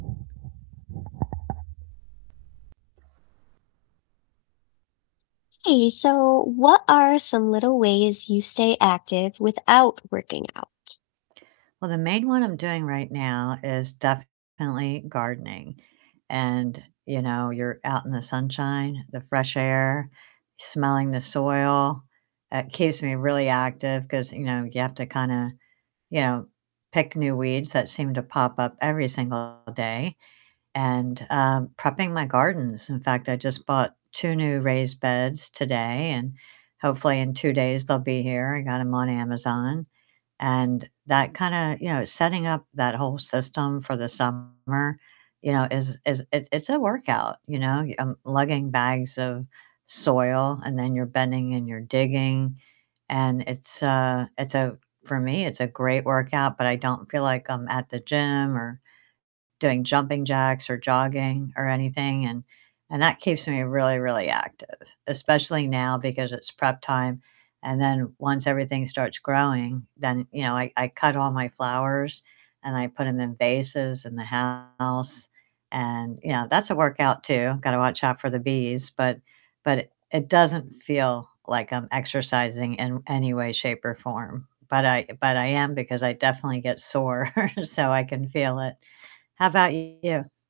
Hey, so what are some little ways you stay active without working out? Well, the main one I'm doing right now is definitely gardening, and, you know, you're out in the sunshine, the fresh air, smelling the soil, it keeps me really active, 'cause, you know, you have to kinda, you know, pick new weeds that seem to pop up every single day, and, um, prepping my gardens, In fact, I just bought 2 new raised beds today, and hopefully in 2 days they'll be here, I got 'em on Amazon, and that kinda, you know, setting up that whole system for the summer, you know, is is it's it's a workout, you know, um, lugging bags of soil, and then you're bending and you're digging, and it's, uh it's a for me, it's a great workout, but I don't feel like I'm at the gym or doing jumping jacks or jogging or anything and and that keeps me really, really active, especially now because it's prep time, and then once everything starts growing, then, you know, I I cut all my flowers and I put 'em in vases in the house and, you know, that's a workout too, gotta watch out for the bees, but but it doesn't feel like I'm exercising in any way, shape, or form, but I but I am because I definitely get sore, so I can feel it. How about you?